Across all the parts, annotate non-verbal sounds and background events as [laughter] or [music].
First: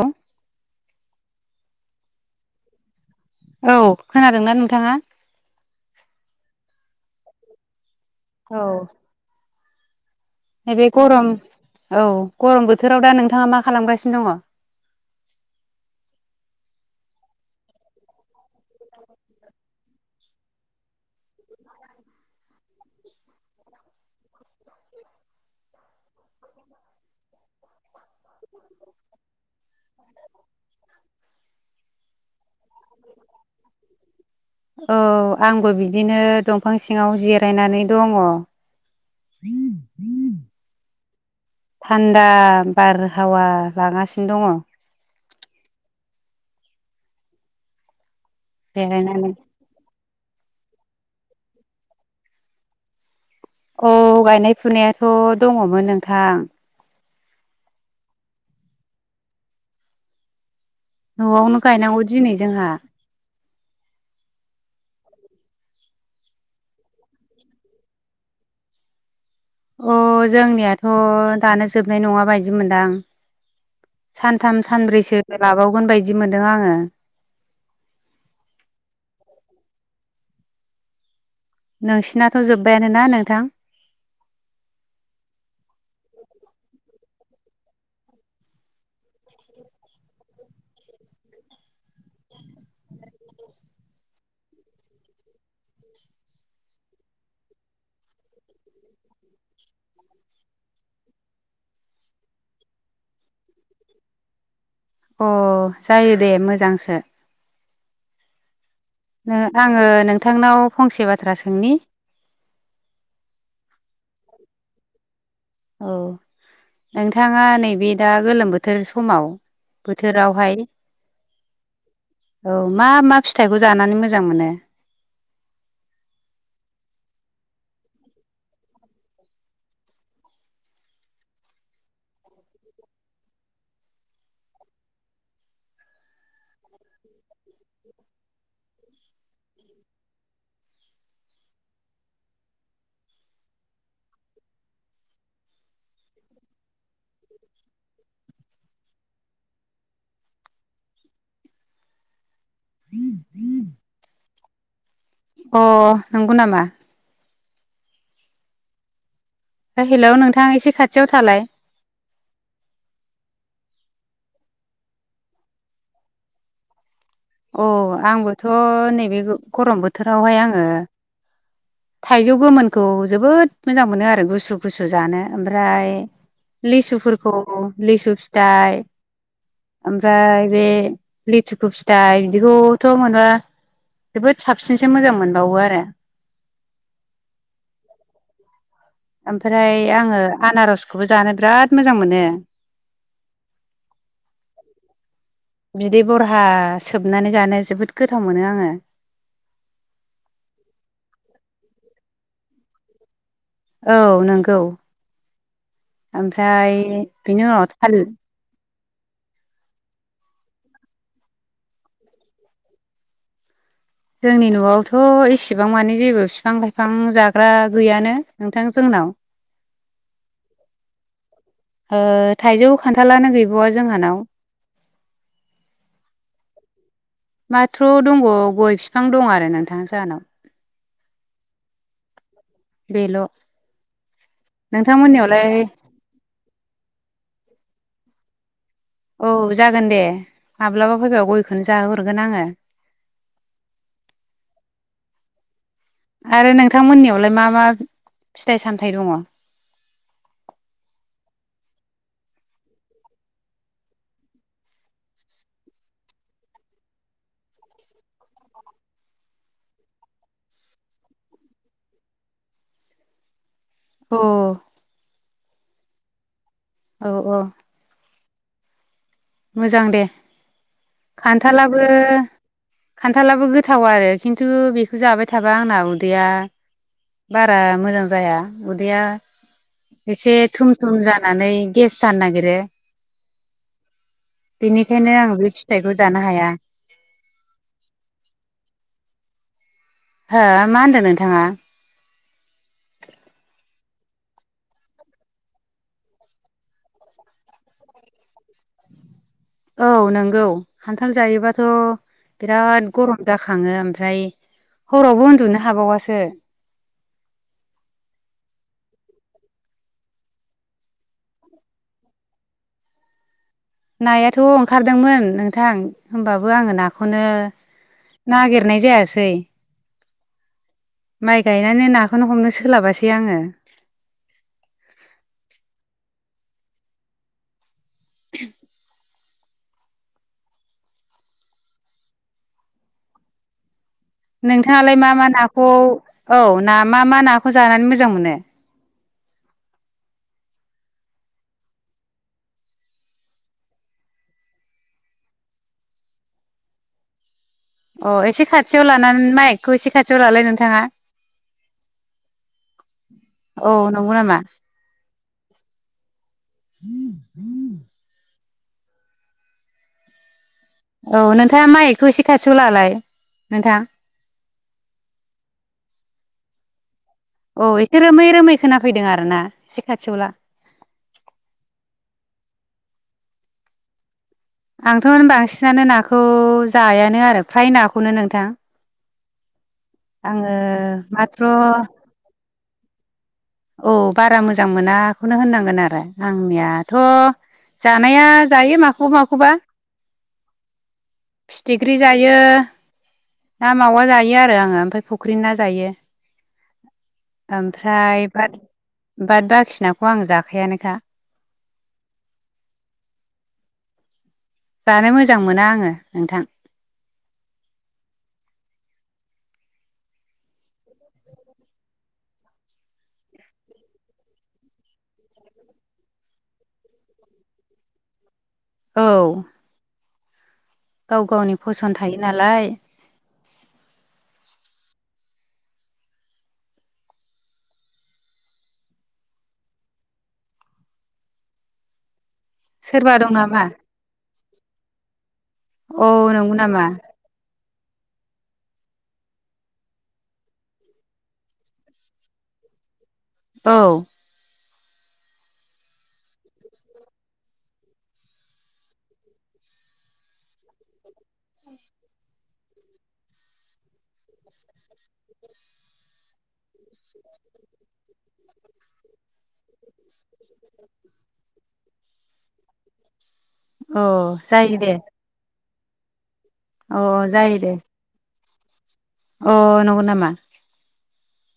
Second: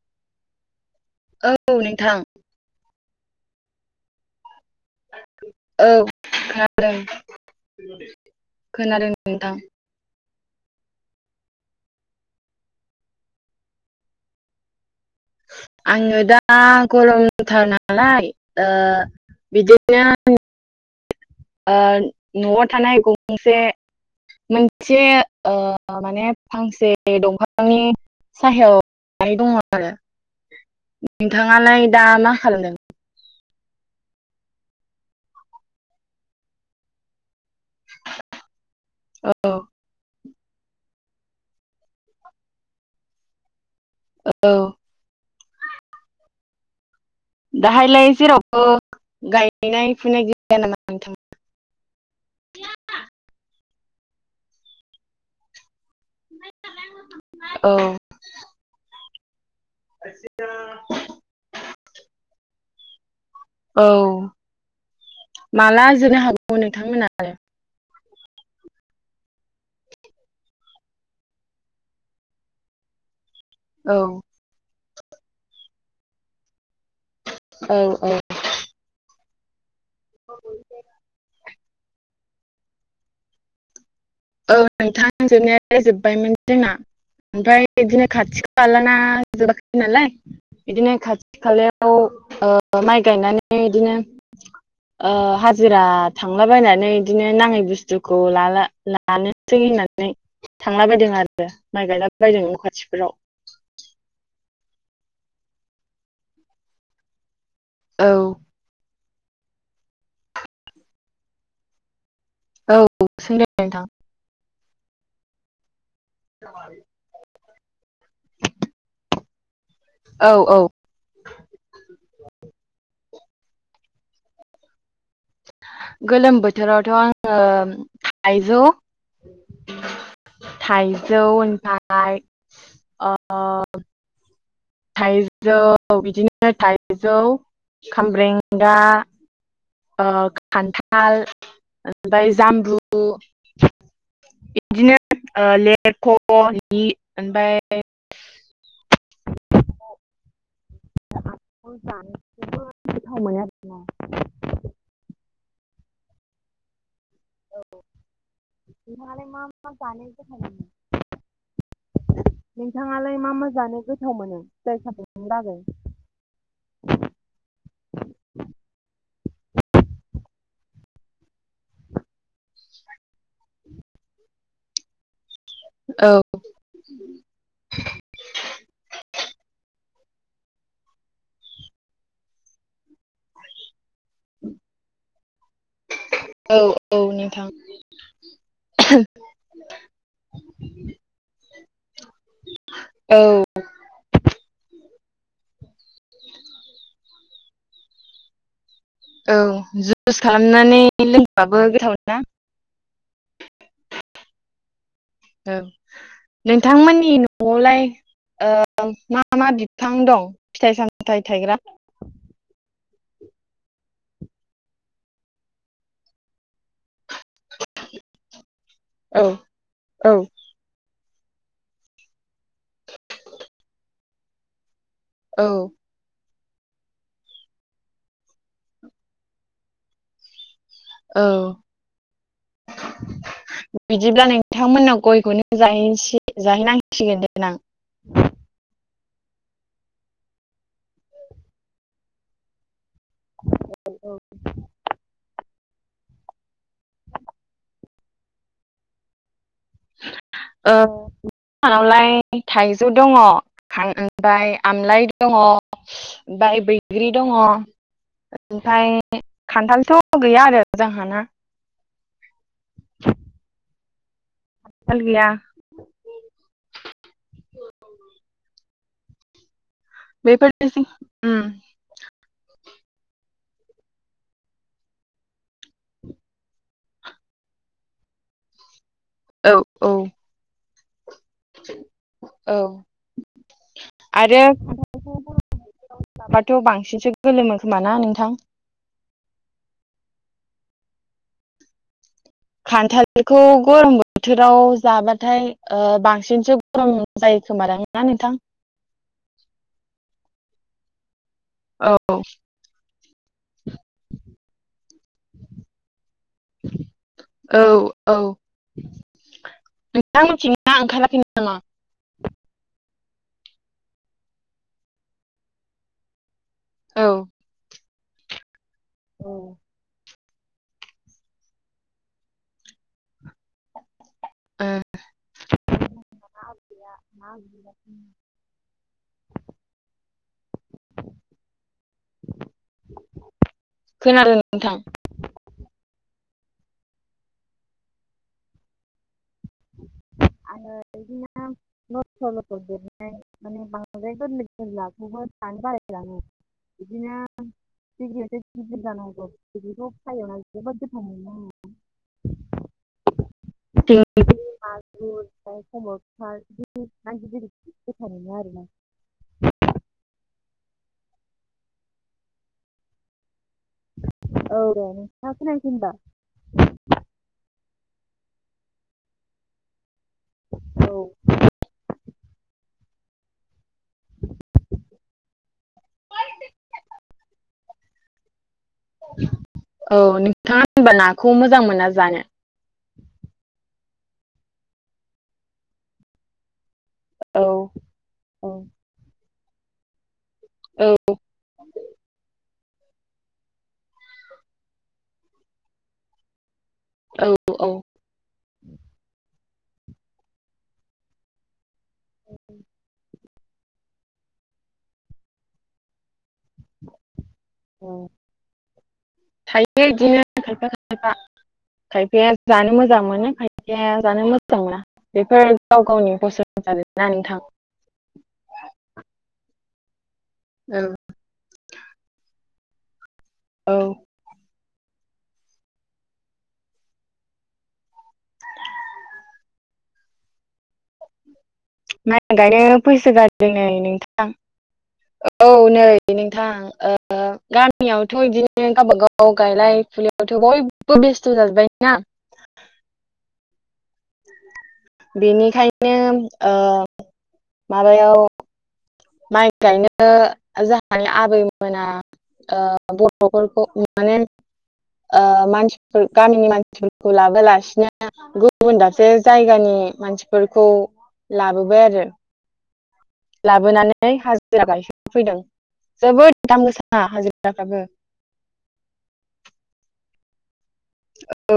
हेल औ नोंथां औ खोनादोंना नोंथाङा औ खोनादों औ खोनादों नोंथां। नैबे गरम औ गरम बोथोराव दा नोंथाङा मा खालामगासिनो दङ। आङो दा गरमथार नालाय ओ बिदिनो ओ न'आव थानाय गंसे मोनसे ओ माने फांसे दंफांनि साहायाव जिरायनानै दङ आरो नोंथाङालाय दा मा खालामदों [unintelligible] औ आंबो बिदिनो दंफां सिङाव जिरायनानै दङ औ थान्दा बारहावा लागासिनो औ दङ। दाहायलाय जेरावबो जिरायनानै। गायनाय फैनाय गैया नामा नोंथां औ गायनाय फुनायाथ' दङमोन नोंथां औ [unintelligible] न'आवनो गायनांगौ दिनै जोंहा। औ माला जोनो हागौ नोंथांमोना अ जोंनियाथ' दानो जोबनाय नङा बायदि मोनदां। आरो सानथाम सानब्रैसो लाबावगोन बायदि मोनदों आङो। औ औ औ नोंसिनाथ' जोब्बायानो ना नोंथां औ नोंथां जोबनायालाय जोबबायमोन जोंना ओमफ्राय बिदिनो खाथि खा खालाना जोबाखै नालाय बिदिनो खाथि खालायाव ओ माइ गायनानै बिदिनो ओ हाजिरा थांलाबायनानै इदिनो नाङै बुस्थुखौ ला ला जानोसै होननानै थांला बायदों आरो माइ गायला बायदों नखाथिफोराव [inaudible] अ जायो दे मोजांसो औ आङो नोंथांनाव फंसे बाथ्रा सोंनि? औ सोंदो नोंथां औ नोंथाङा नैबे दा गोलोम बोथोर समाव औ बोथोरावहाय औ औ मा मा फिथ थाइखौ जानानै मोजां मोनो? गोलोम बोथोरावथ' आङो थाइजौ थाइजौ ओमफाय ओ थाइजौ बिदिनो थाइजौ खामब्रेंगा ओ खान्थाल ओमफ्राय जामबु बिदिनो ओ लेरख'नि ओमफ्राय [inaudible] [unintelligible] अ नंगौ नामा? [unintelligible] हेलौ नोंथां एसे खाथियाव थालाय नोंथाङालाय मा मा जानो? गोथाव मोनो जायखौ नों लागै औ आंबोथ' ओ थाइजौ गोमोनखौ जोबोद मोजां मोनो आरो गुसु गुसु जानो। ओमफ्राय औ लिसुफोरखौ लिसु फिथाइ ओमफ्राय बे लिथुखु फिथाइ बिदिखौथ' मोन। नबा जोबोद साबसिनसो मोजां मोनबावो आरो औ औ नोंथां ओमफ्राय आङो आनारसखौबो जानो बिराद मोजां मोनो। औ बिदै बरहा सोबनानै जानो जोबोद गोथाव मोनो आङो। औ जुइस खालामनानै लोंबाबो गोथाव ना औ नंगौ औ ओमफ्राय नोंथांमोननि बिनि उनाव न'आवलाय थालिर मा मा बिफां दं फिथाइ सामथायाइ थायग्रा जोंनि न'आवथ' एसेबां माने जेबो बिफां लाइफां जाग्रा गैयानो नोंथां जोंनाव। औ औ ओ थाइजौ खान्थालानो गैबावा जोंहानाव। औ। माथ्र' दंबा गय बिफां दं आरो नोंथां जाहानाव। औ। बेल'। बिदिब्ला नोंथांमोननाव नोंथांमोननियावलाय गयखौनो जाहैनसेै जाहैनांसिगोन देनां। औ जागोन दे। माब्लाबा फैब गयखौनो जाहोहरगोन आङो। औ औ। आरो नोंथांमोननियावलाय मा मा फिथाइ सामथायाइ दङ? [unintelligible] ओ नावलाय थाइजौ दङ ओमफ्राय आमलाइ दङ बाय बैग्रि दङ। ओमफ्राय खान्थालथ' गैया आरो जोंहाना। अ। खान्थाल गैया औ औ। मोजां दे बेफोरनोसै उम खान्थालाबो खान्थालाबो गोथाव आरो खिन्थु बेखौ जाबाय थाबा आंना उदैया बारा मोजां जाया, उदैया औ औ एसे थुम [unintelligible] जानानै गेस जानो नागिरो। औ आरो बेनिखायनो आं बे फिथाइखौ जानो हाया। माबाथ' बांसिनसो गोलोमो खोमा ना नोंथां [unintelligible] हो मा होनदों नोंथाङा? खान्थालखौ गरम बोथोराव जाबाथाय बांसिनसो गरम जायो। [unintelligible] नोंथां। औ नंगौ। खान्थाल जायोबाथ' औ बिराद गरम दा खाङो ओमफ्राय हरावबो उन्दुनो हाबावासो। औ औ। [unintelligible] नामा? नायाथ' ओंखारदोंमोन नोंथां। होमबाबो आङो औ नाखौनो नागिर हरनाय जायासै। ओ माइ गायनानै नाखौनो हमनो सोलाबासै आङो। [unintelligible] [unintelligible] खोनादों नोंथां नोंथाङालाय मा मा नाखौ औ ना मा मा नाखौ जानानै मोजां मोनो? [unintelligible] [inaudible] [unintelligible] [inaudible] ‌ लाङो बिदिनो अ एसे दिग्रियावथ' गिदिर खाथियाव जानांगौ लानानै माइकखौ [unintelligible] एसे खाथियाव लालाय नोंथाङा गोथाव मोनो आङो। औ नं बिदिनो [unintelligible] [inaudible] आरो ना औ नोंथाङा माइखौ एसे खाथियावलालाय। औ दे [inaudible] औ एसे रोमै रोमै खोनाफैदों आरो ना एसे खाथियावला। औ [unintelligible] आंथ' बांसिनानो नाखौ जायानो आरो फ्राय नाखौनो नोंथां। औ आङो नोंथाङा होनबा नाखौ माथ्र' मोजां मोना जानो? औ बारा मोजां मोनाखौनो होननांगोन आरो। आंनिया थ' औ जानाया औ जायो माखौबा माखौबा। फिथिख्रि जायो ना मावा जायो आरो आङो ओमफ्राय फुख्रि ना जायो‌। औ औ ओमफ्राय बाद बाद बाखिनाखौ आं जाखायानोखा औ जानो मोजां मोना आङो नोंथां। थायो बिदिनो खायफा खायफा खायफाया जानो मोजां मोनो खायफाया जानो मोजां मोना बेफोर गाव गावनि फसं नानै थां औ औ गाव गावनि फसन्द थायो नालाय औ माइ गायनो फैस सोरबा दं गारदों नामा नै नोंथां औ नै औ नोंथां नंगौ नामा ग आोंनियावथ' बिदिनो गावबागाव गायलाय फुलियावथ' बयबो बेस्थ' जाजोब्बाय ना। औ बेनिखायनो माबायाव माइ गायनो जाहानि आबैमोना बर'फोरखौ माने मानसि गामिनि मानसिफोरखौ लाबोलासिनो गुबुन दासे जायगानि मानसिफोरखौ लाबोबाय आरो औ लाबोनानै हाजिरा जायो दे गायफैदों जोबोद दाम अ गोसाा जायो दे हाजिराफ्राबो अ नंगौ नामा? औ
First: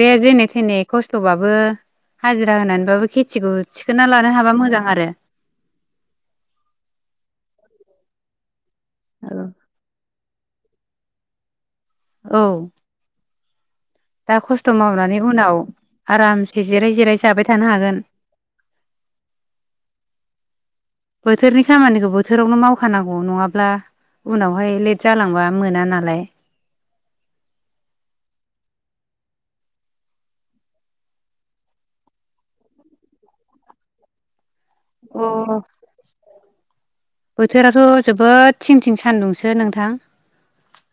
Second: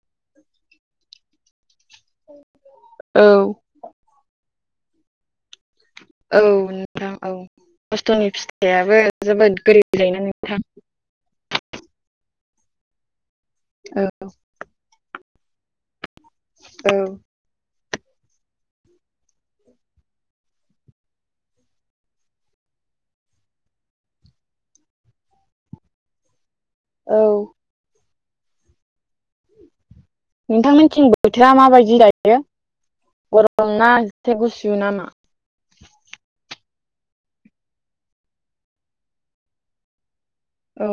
दे जेनै थेने खस्थ'बाबो हाजिरा होनानैबाबो औ खेथिखौ थिखोना लानो हाबा मोजां आरो औ नोंथां औ खस्थ'नि फिथाइाबो जोबोद गोरिलायना [unintelligible] औ औ दा खस्थ' मावनानै उनाव आरामसे जिराय औं जिराय जाबाय थानो हागोन। [inaudible] बोथोरनि खामानिखौ बोथोरावनो मावखानांगौ नङाब्ला उनावहाय लेट जालांबा मोना नालाय औ नोंथांमोनथिं बोथोरा माबायदि जायो गरमा एसे गुसु नामा अ बोथोराथ' जोबोद थिं थिं सान्दुंसो नोंथां औ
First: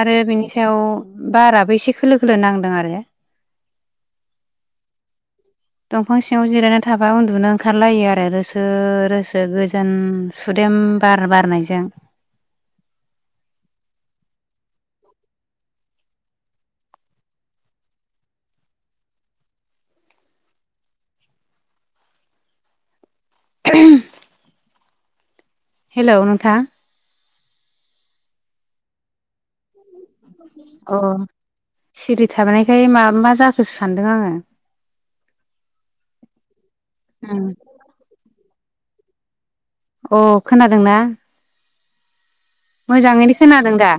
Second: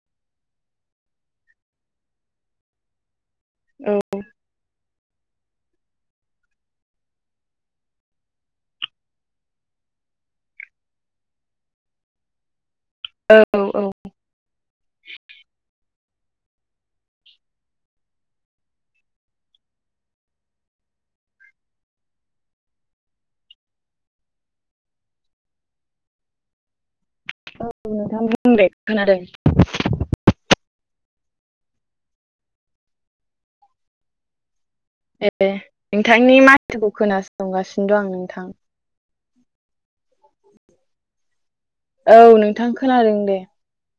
आरो बिनि सायाव बाराबो एसे खोलो खोलो नांदों आरो औ दंफां सिङाव जिरायनानै थाबा उन्दुनो ओंखारलायो आरो रोसो रोसो गोजान सुदै बार बारनायजों औ औ हेल' नोंथा औ नोंथां बुंले खोनादों अ सिरि थानायखाय मा मा जाखोसो सानदों आङो ए नोंथांनि माथोखौ उम खोनासंगासिनो दं आं नोंथां अ खोनादोंना औनो मोजाङैनो खोनादों दा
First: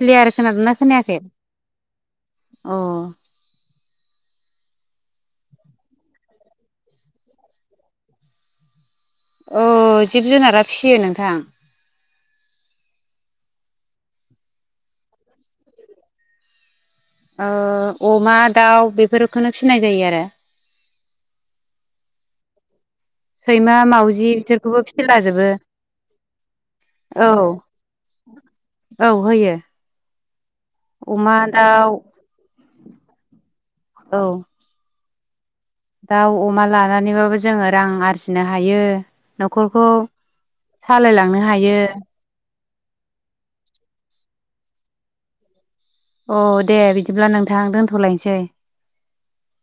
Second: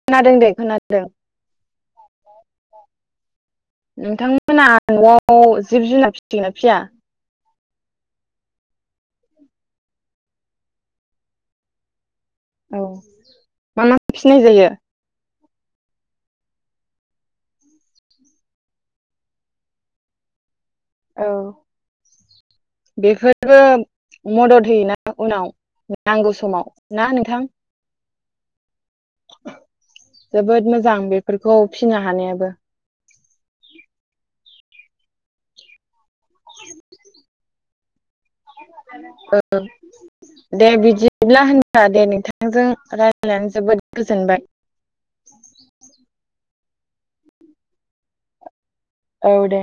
क्लियार दे खोनादोंना खोनादों खोनायाखै अ नोंथांमोना न'आव जिब जुनार फिसिगोना फिसिया औ जिब जुनारा फिसियो नोंथां औ मा मा फिसिनाय जायो ओ अमा दाउ बेफोरखौनो फिनाय जायो आरो औ बेफोरबो सैमा मावजि मदद बिसोरखौबो होयोना फिसिलाजोबो उनाव नांगौ समाव ना औ नोंथां औ होयो जोबोद मोजां अमा बेफोरखौ दाउ फिसिनो हानायाबो औ दाउ अमा लानानैबाबो जोङो रां आरजि औ दे सालायलांनो बिदिब्ला हायो होनबा दे नोंथांजों रायजायनानै जोबोद गोजोनबाय अ दे बिदिब्ला नोंथां दोनथ'लायनोसै औ दे